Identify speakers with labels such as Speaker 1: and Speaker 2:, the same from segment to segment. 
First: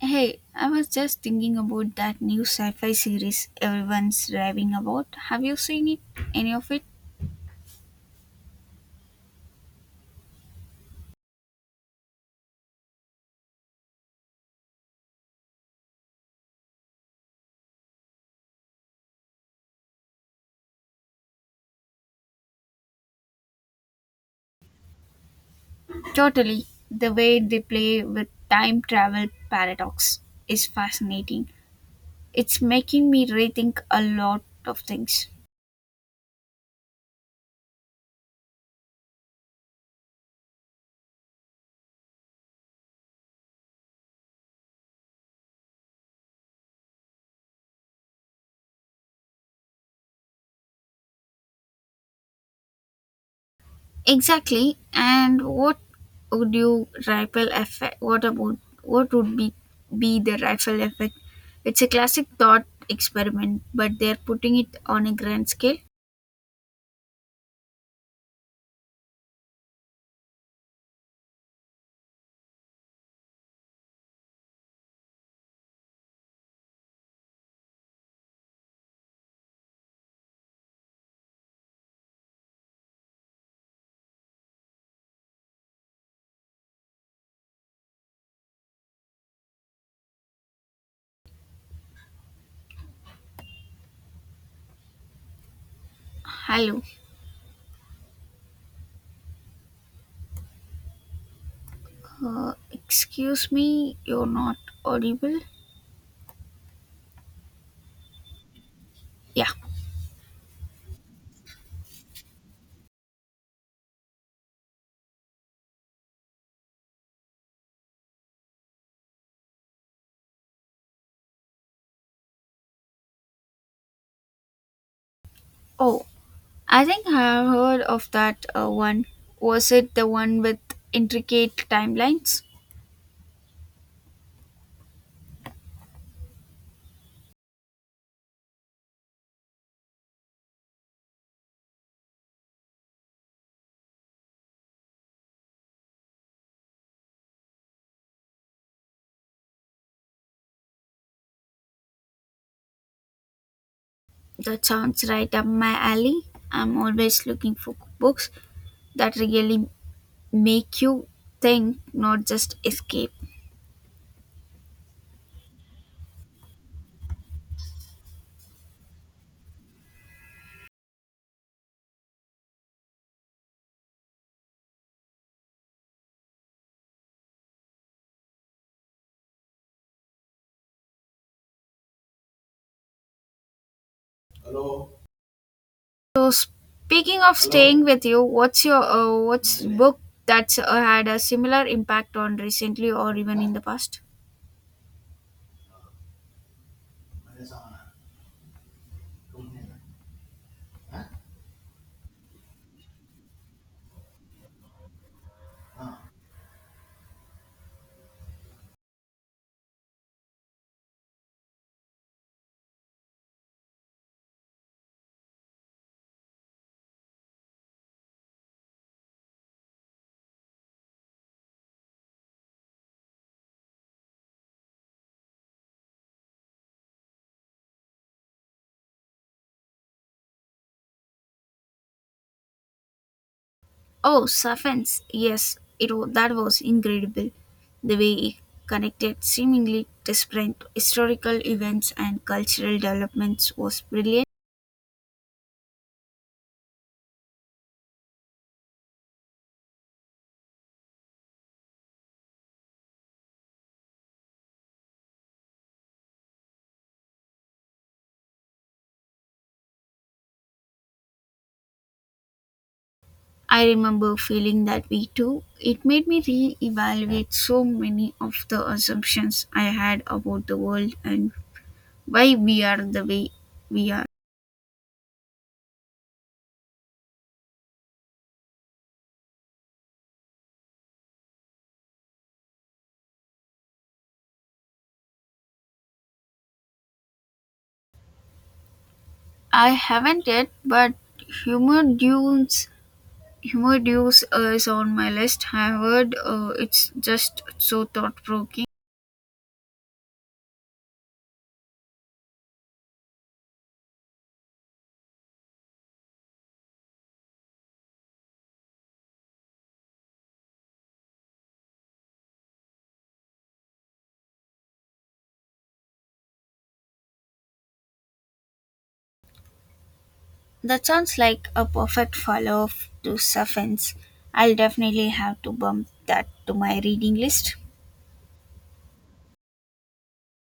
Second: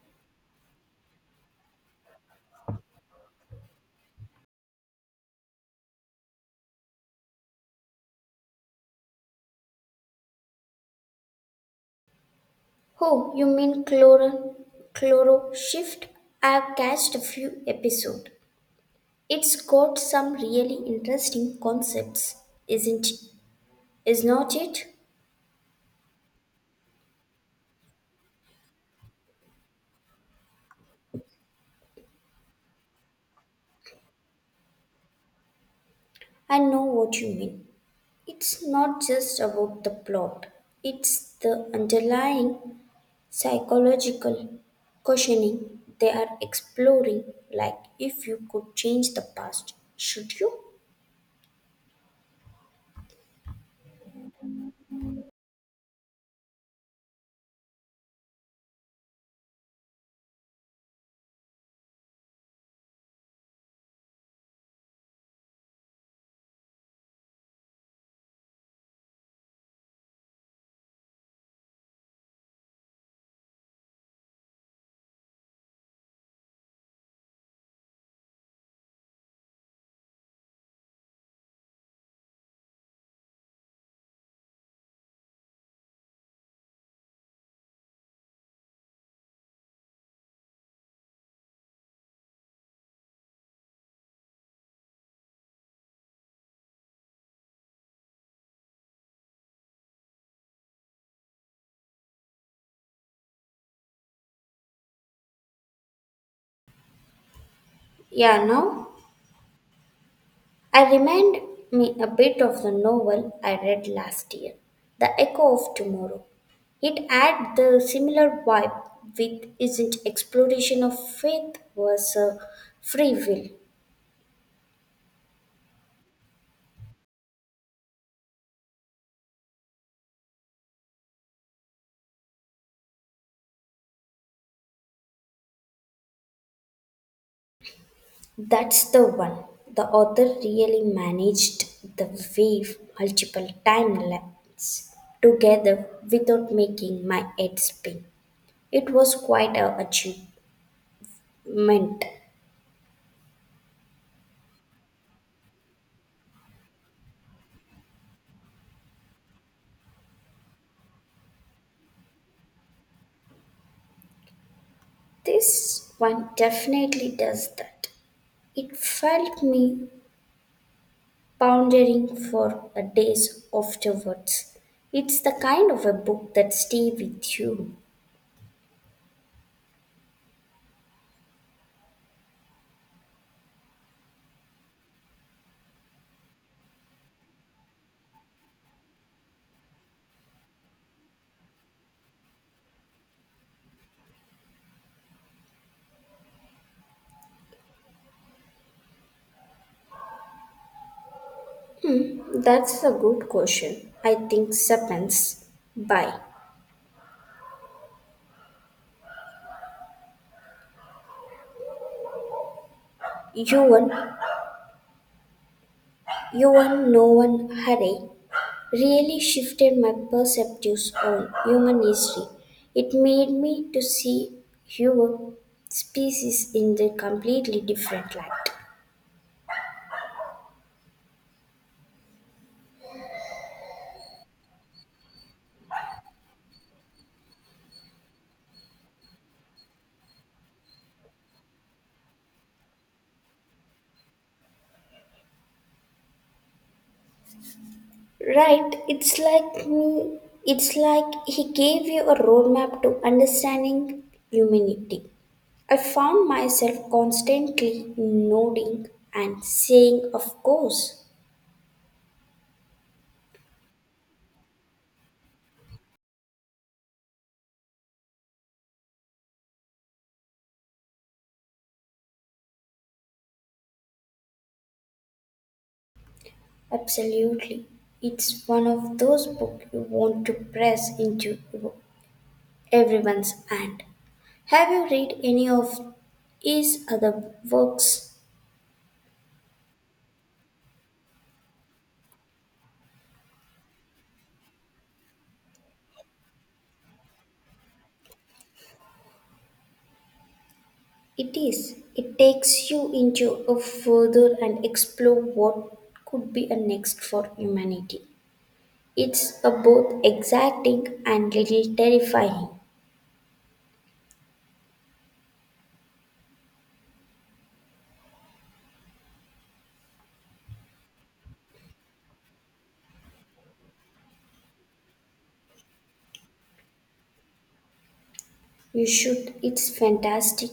Speaker 1: Hey, I was just thinking about that new sci-fi series everyone's raving about. Have you seen it? Any of it?
Speaker 2: Oh, you mean chloro shift? I've catched a few episodes. It's got some really interesting concepts, isn't is not it?
Speaker 1: Totally. The way they play with time travel paradox is fascinating. It's making me rethink a lot of things.
Speaker 2: I know what you mean. It's not just about the plot. It's the underlying psychological questioning they are exploring, like if you could change the past, should you?
Speaker 1: Exactly. And what would you ripple effect? What about what would be the ripple effect? It's a classic thought experiment, but they're putting it on a grand scale. Hello. Excuse me, you're not audible?
Speaker 2: Yeah, now.
Speaker 1: Yeah.
Speaker 2: I remind me a bit of the novel I read last year, The Echo of Tomorrow. It had the similar vibe with isn't exploration of faith versus free will.
Speaker 1: Oh, I think I have heard of that one. Was it the one with intricate timelines?
Speaker 2: That's the one. The author really managed the wave multiple time lapse together without making my head spin. It was quite a achievement.
Speaker 1: That sounds right up my alley. I'm always looking for books that really make you think, not just escape.
Speaker 2: This one definitely does that. It felt me pondering for a days afterwards. It's the kind of a book that stay with you.
Speaker 1: So, speaking of staying with you, what's book that's had a similar impact on recently or even in the past?
Speaker 2: That's a good question. I think Sapiens by Yuan Yuan No One Hurry really shifted my perspectives on human history. It made me to see human species in the completely different light.
Speaker 1: Oh, Safens, yes, that was incredible. The way it connected seemingly disparate historical events and cultural developments was brilliant.
Speaker 2: Right, it's like me, it's like he gave you a roadmap to understanding humanity. I found myself constantly nodding and saying, Of course,
Speaker 1: I remember feeling that way too. It made me re-evaluate so many of the assumptions I had about the world and why we are the way we are.
Speaker 2: absolutely. It's one of those books you want to press into everyone's hand. Have you read any of his other works?
Speaker 1: I haven't yet, but humor dunes humor dues is on my list. I heard it's just so thought provoking.
Speaker 2: It is. It takes you into a further and explore what could be a next for humanity. It's a both exciting and little terrifying.
Speaker 1: That sounds like a perfect follow up to Suffens. I'll definitely have to bump that to my reading list.
Speaker 2: You should. It's fantastic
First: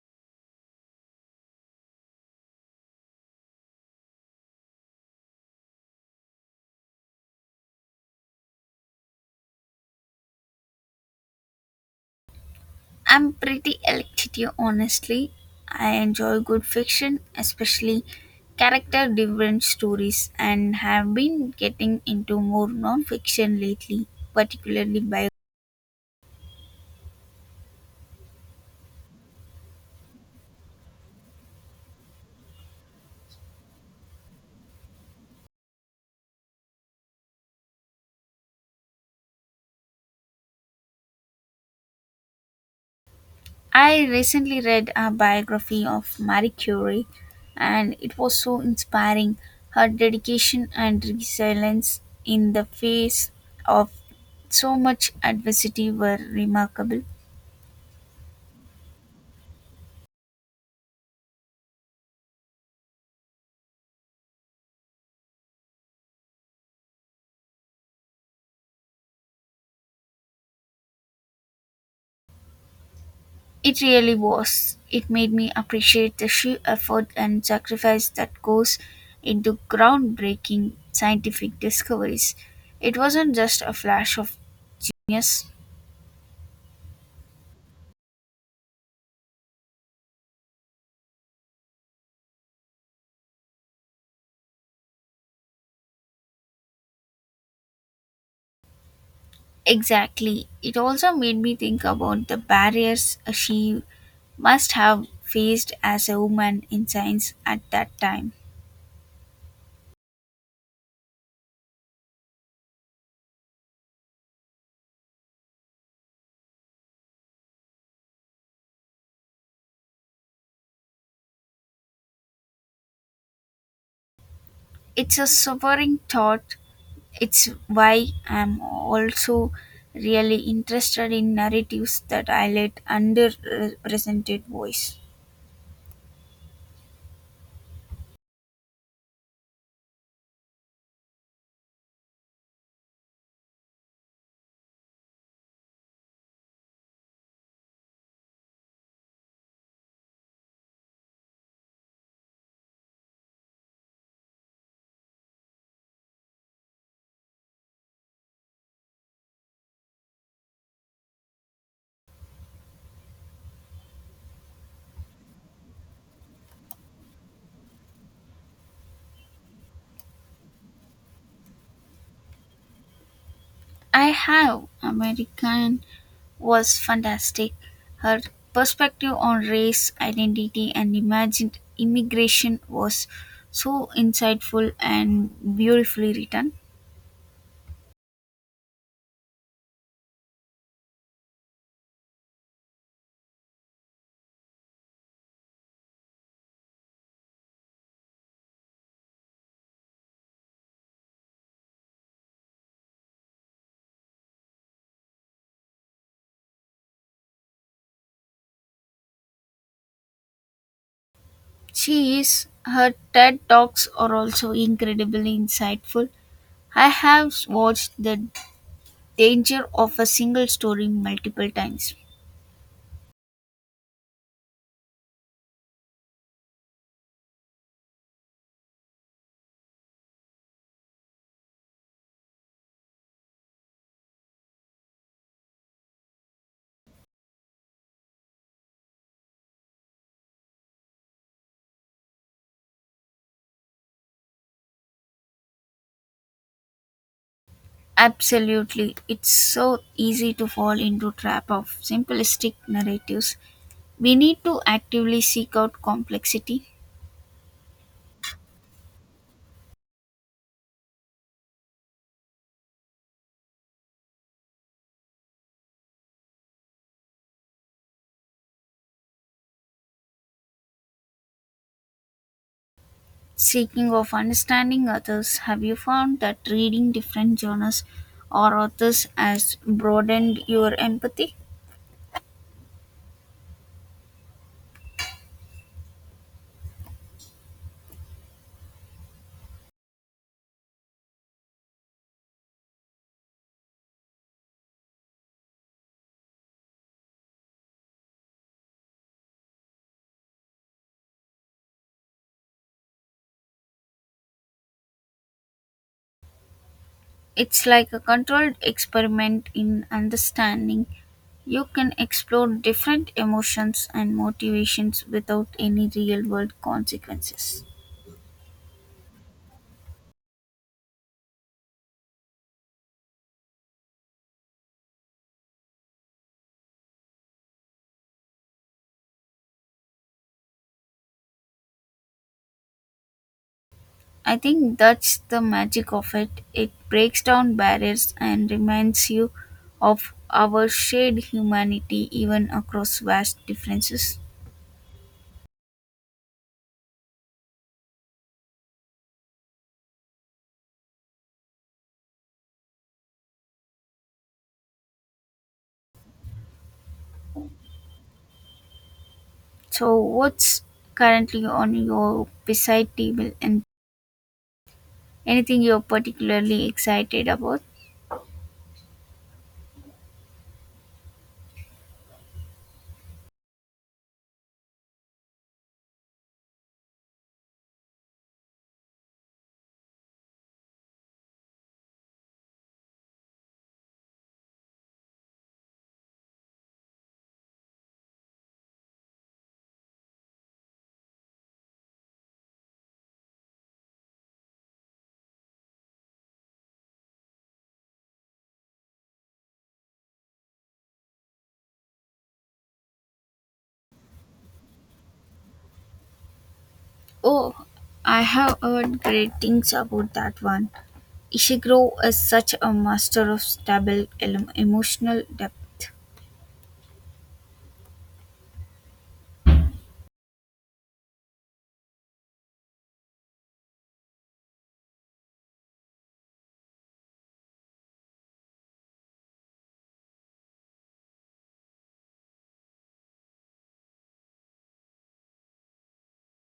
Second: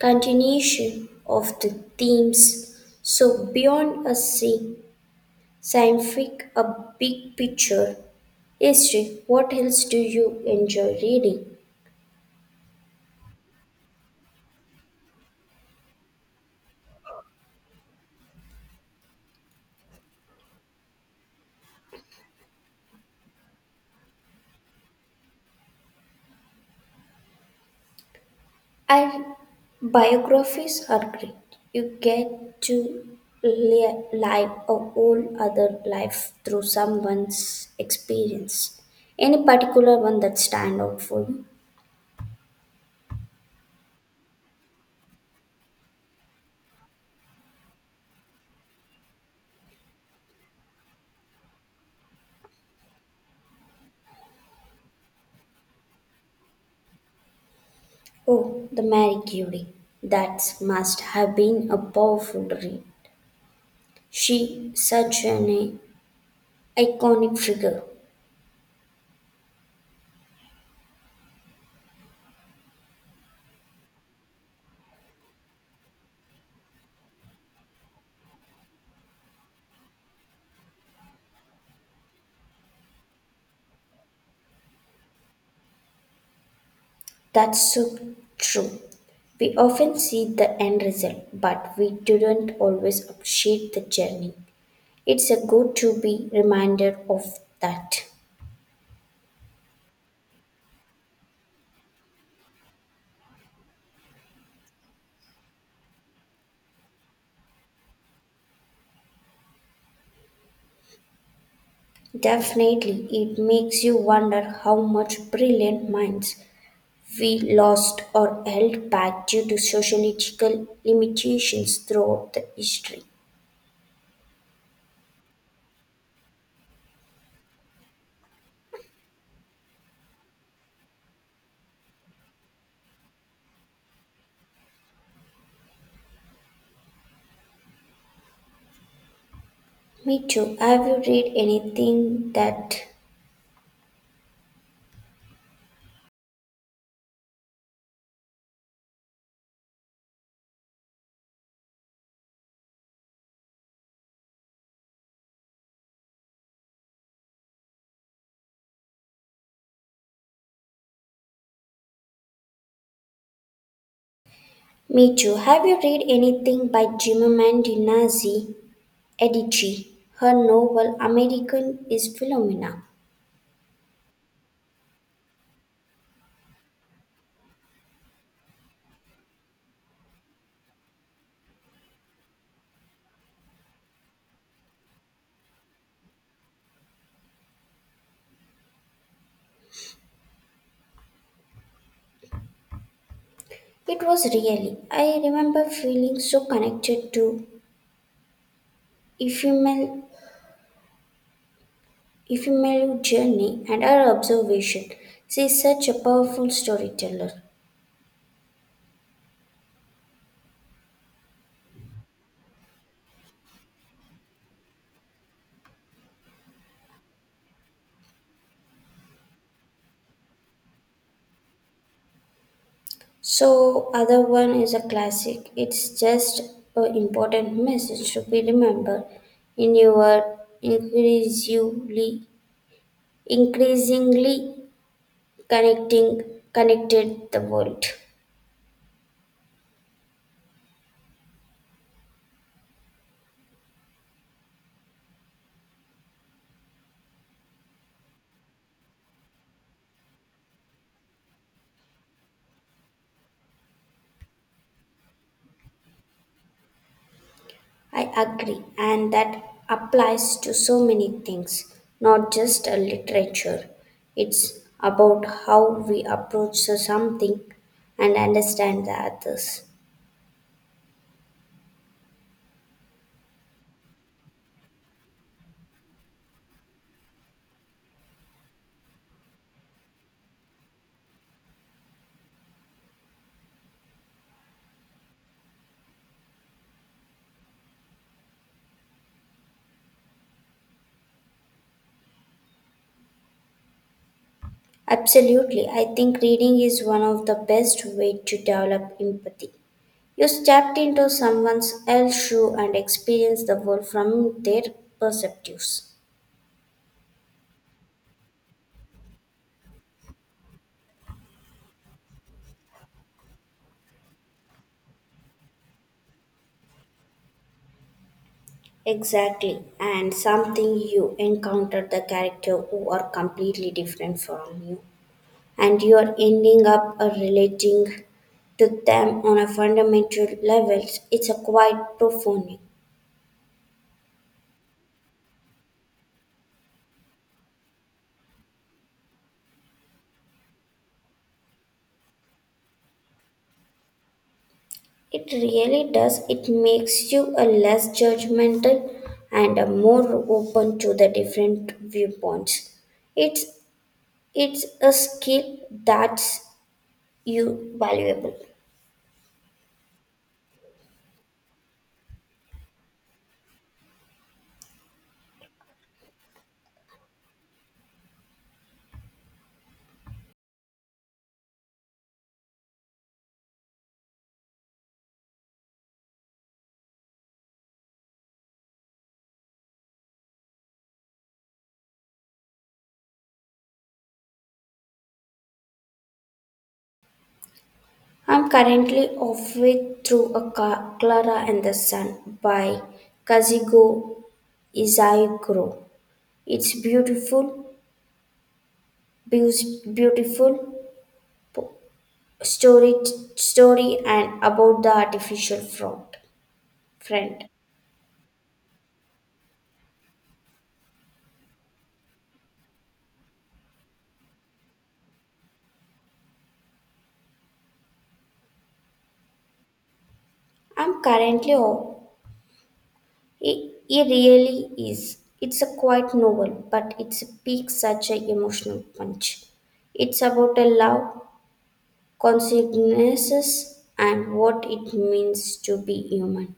Speaker 2: continuation of the themes. So beyond scientific, a big picture history. What else do you enjoy reading?
Speaker 1: I'm pretty elective, honestly. I enjoy good fiction, especially character driven stories, and have been getting into more non fiction lately, particularly biographies.
Speaker 2: And biographies are great. You get to live a whole other life through someone's experience. Any particular one that stand out for you?
Speaker 1: I recently read a biography of Marie Curie and it was so inspiring. Her dedication and resilience in the face of so much adversity were remarkable.
Speaker 2: Oh, the Marie Curie. That must have been a powerful read. She such an iconic figure.
Speaker 1: It really was. It made me appreciate the sheer effort and sacrifice that goes into groundbreaking scientific discoveries. It wasn't just a flash of genius.
Speaker 2: That's so true. We often see the end result, but we didn't always appreciate the journey. It's a good to be reminded of that.
Speaker 1: Exactly. It also made me think about the barriers she must have faced as a woman in science at that time.
Speaker 2: Definitely, it makes you wonder how much brilliant minds we lost or held back due to sociological limitations throughout the history.
Speaker 1: It's a sobering thought. It's why I'm also really interested in narratives that highlight underrepresented voice.
Speaker 2: Me too. Have you read anything that? Me too. Have you read anything by Chimamanda Nazi Adichie? Her novel American is Philomena.
Speaker 1: I have. American was fantastic. Her perspective on race, identity, and imagined immigration was so insightful and beautifully written.
Speaker 2: It was really. I remember feeling so connected to Ephemeral, ephemeral journey and our observation. She's such a powerful storyteller.
Speaker 1: She is. Her TED Talks are also incredibly insightful. I have watched The Danger of a Single Story multiple times.
Speaker 2: So other one is a classic. It's just an important message to be remembered in your increasingly connecting connected the world.
Speaker 1: Absolutely. It's so easy to fall into trap of simplistic narratives. We need to actively seek out complexity.
Speaker 2: I agree, and that applies to so many things, not just a literature. It's about how we approach so something and understand the others.
Speaker 1: Seeking of understanding others, have you found that reading different genres or authors has broadened your empathy?
Speaker 2: Absolutely, I think reading is one of the best way to develop empathy. You stepped into someone else's shoe and experience the world from their perspectives.
Speaker 1: It's like a controlled experiment in understanding. You can explore different emotions and motivations without any real world consequences.
Speaker 2: Exactly, and something you encounter the character who are completely different from you. And you're ending up relating to them on a fundamental level. It's a quite profound.
Speaker 1: I think that's the magic of it. It breaks down barriers and reminds you of our shared humanity even across vast differences.
Speaker 2: It really does. It makes you a less judgmental and a more open to the different viewpoints. It's a skill that's you valuable.
Speaker 1: So, what's currently on your beside table and anything you're particularly excited about?
Speaker 2: I'm currently off with through clara and the sun by kazuko isayaguro. It's beautiful. Beautiful po- story story and about the artificial fraud friend.
Speaker 1: Oh, I have heard great things about that one. Ishiguro is such a master of emotional depth.
Speaker 2: i'm currently oh, it, it really is. It's a quite novel but it's peak such a emotional punch. It's about a love consequences and what it means to be human.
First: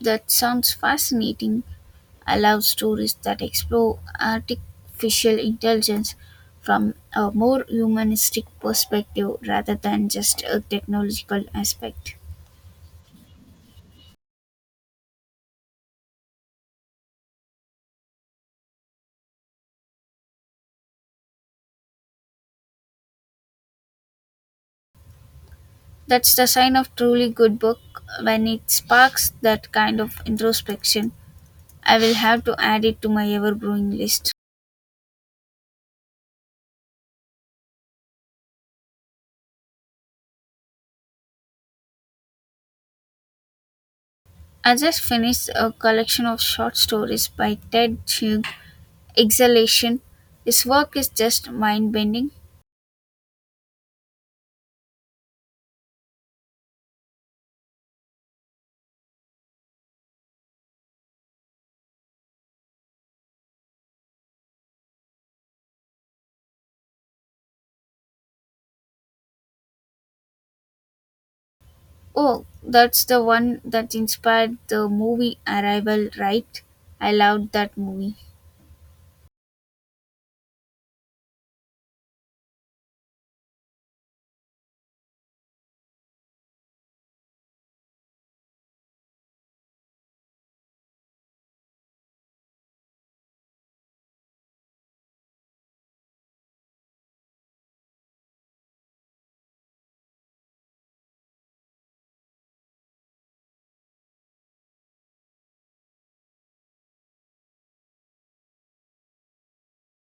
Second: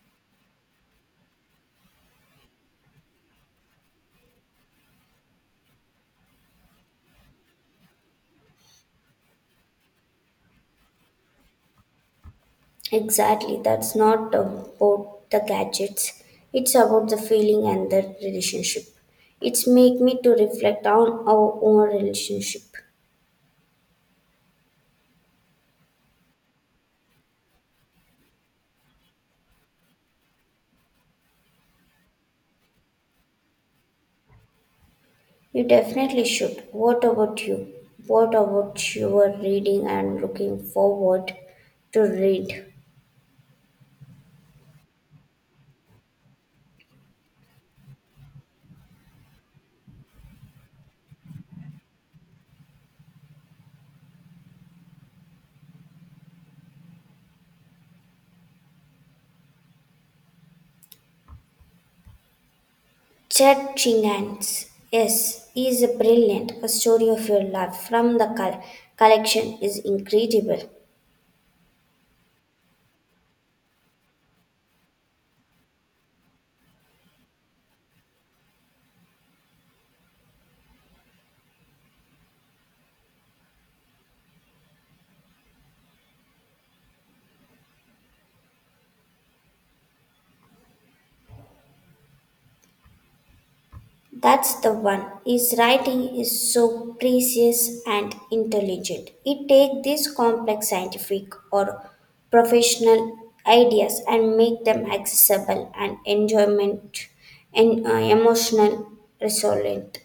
Speaker 1: That sounds fascinating. I love stories that explore artificial intelligence from a more humanistic perspective rather than just a technological aspect.
Speaker 2: Exactly, that's not about the gadgets. It's about the feeling and the relationship. It's make me to reflect on our own relationship.
Speaker 1: That's the sign of truly good book when it sparks that kind of introspection. I will have to add it to my ever growing list.
Speaker 2: You definitely should. What about you? What about your reading and looking forward to read?
Speaker 1: I just finished a collection of short stories by Ted Chiang, Exhalation. His work is just mind bending.
Speaker 2: Chet Chingans, yes, is a brilliant. A story of your life from the collection is incredible.
Speaker 1: Oh, that's the one that inspired the movie Arrival, right? I loved that movie.
Speaker 2: That's the one. His writing is so precious and intelligent. It takes these complex scientific or professional ideas and make them accessible and enjoyment and emotional resonant.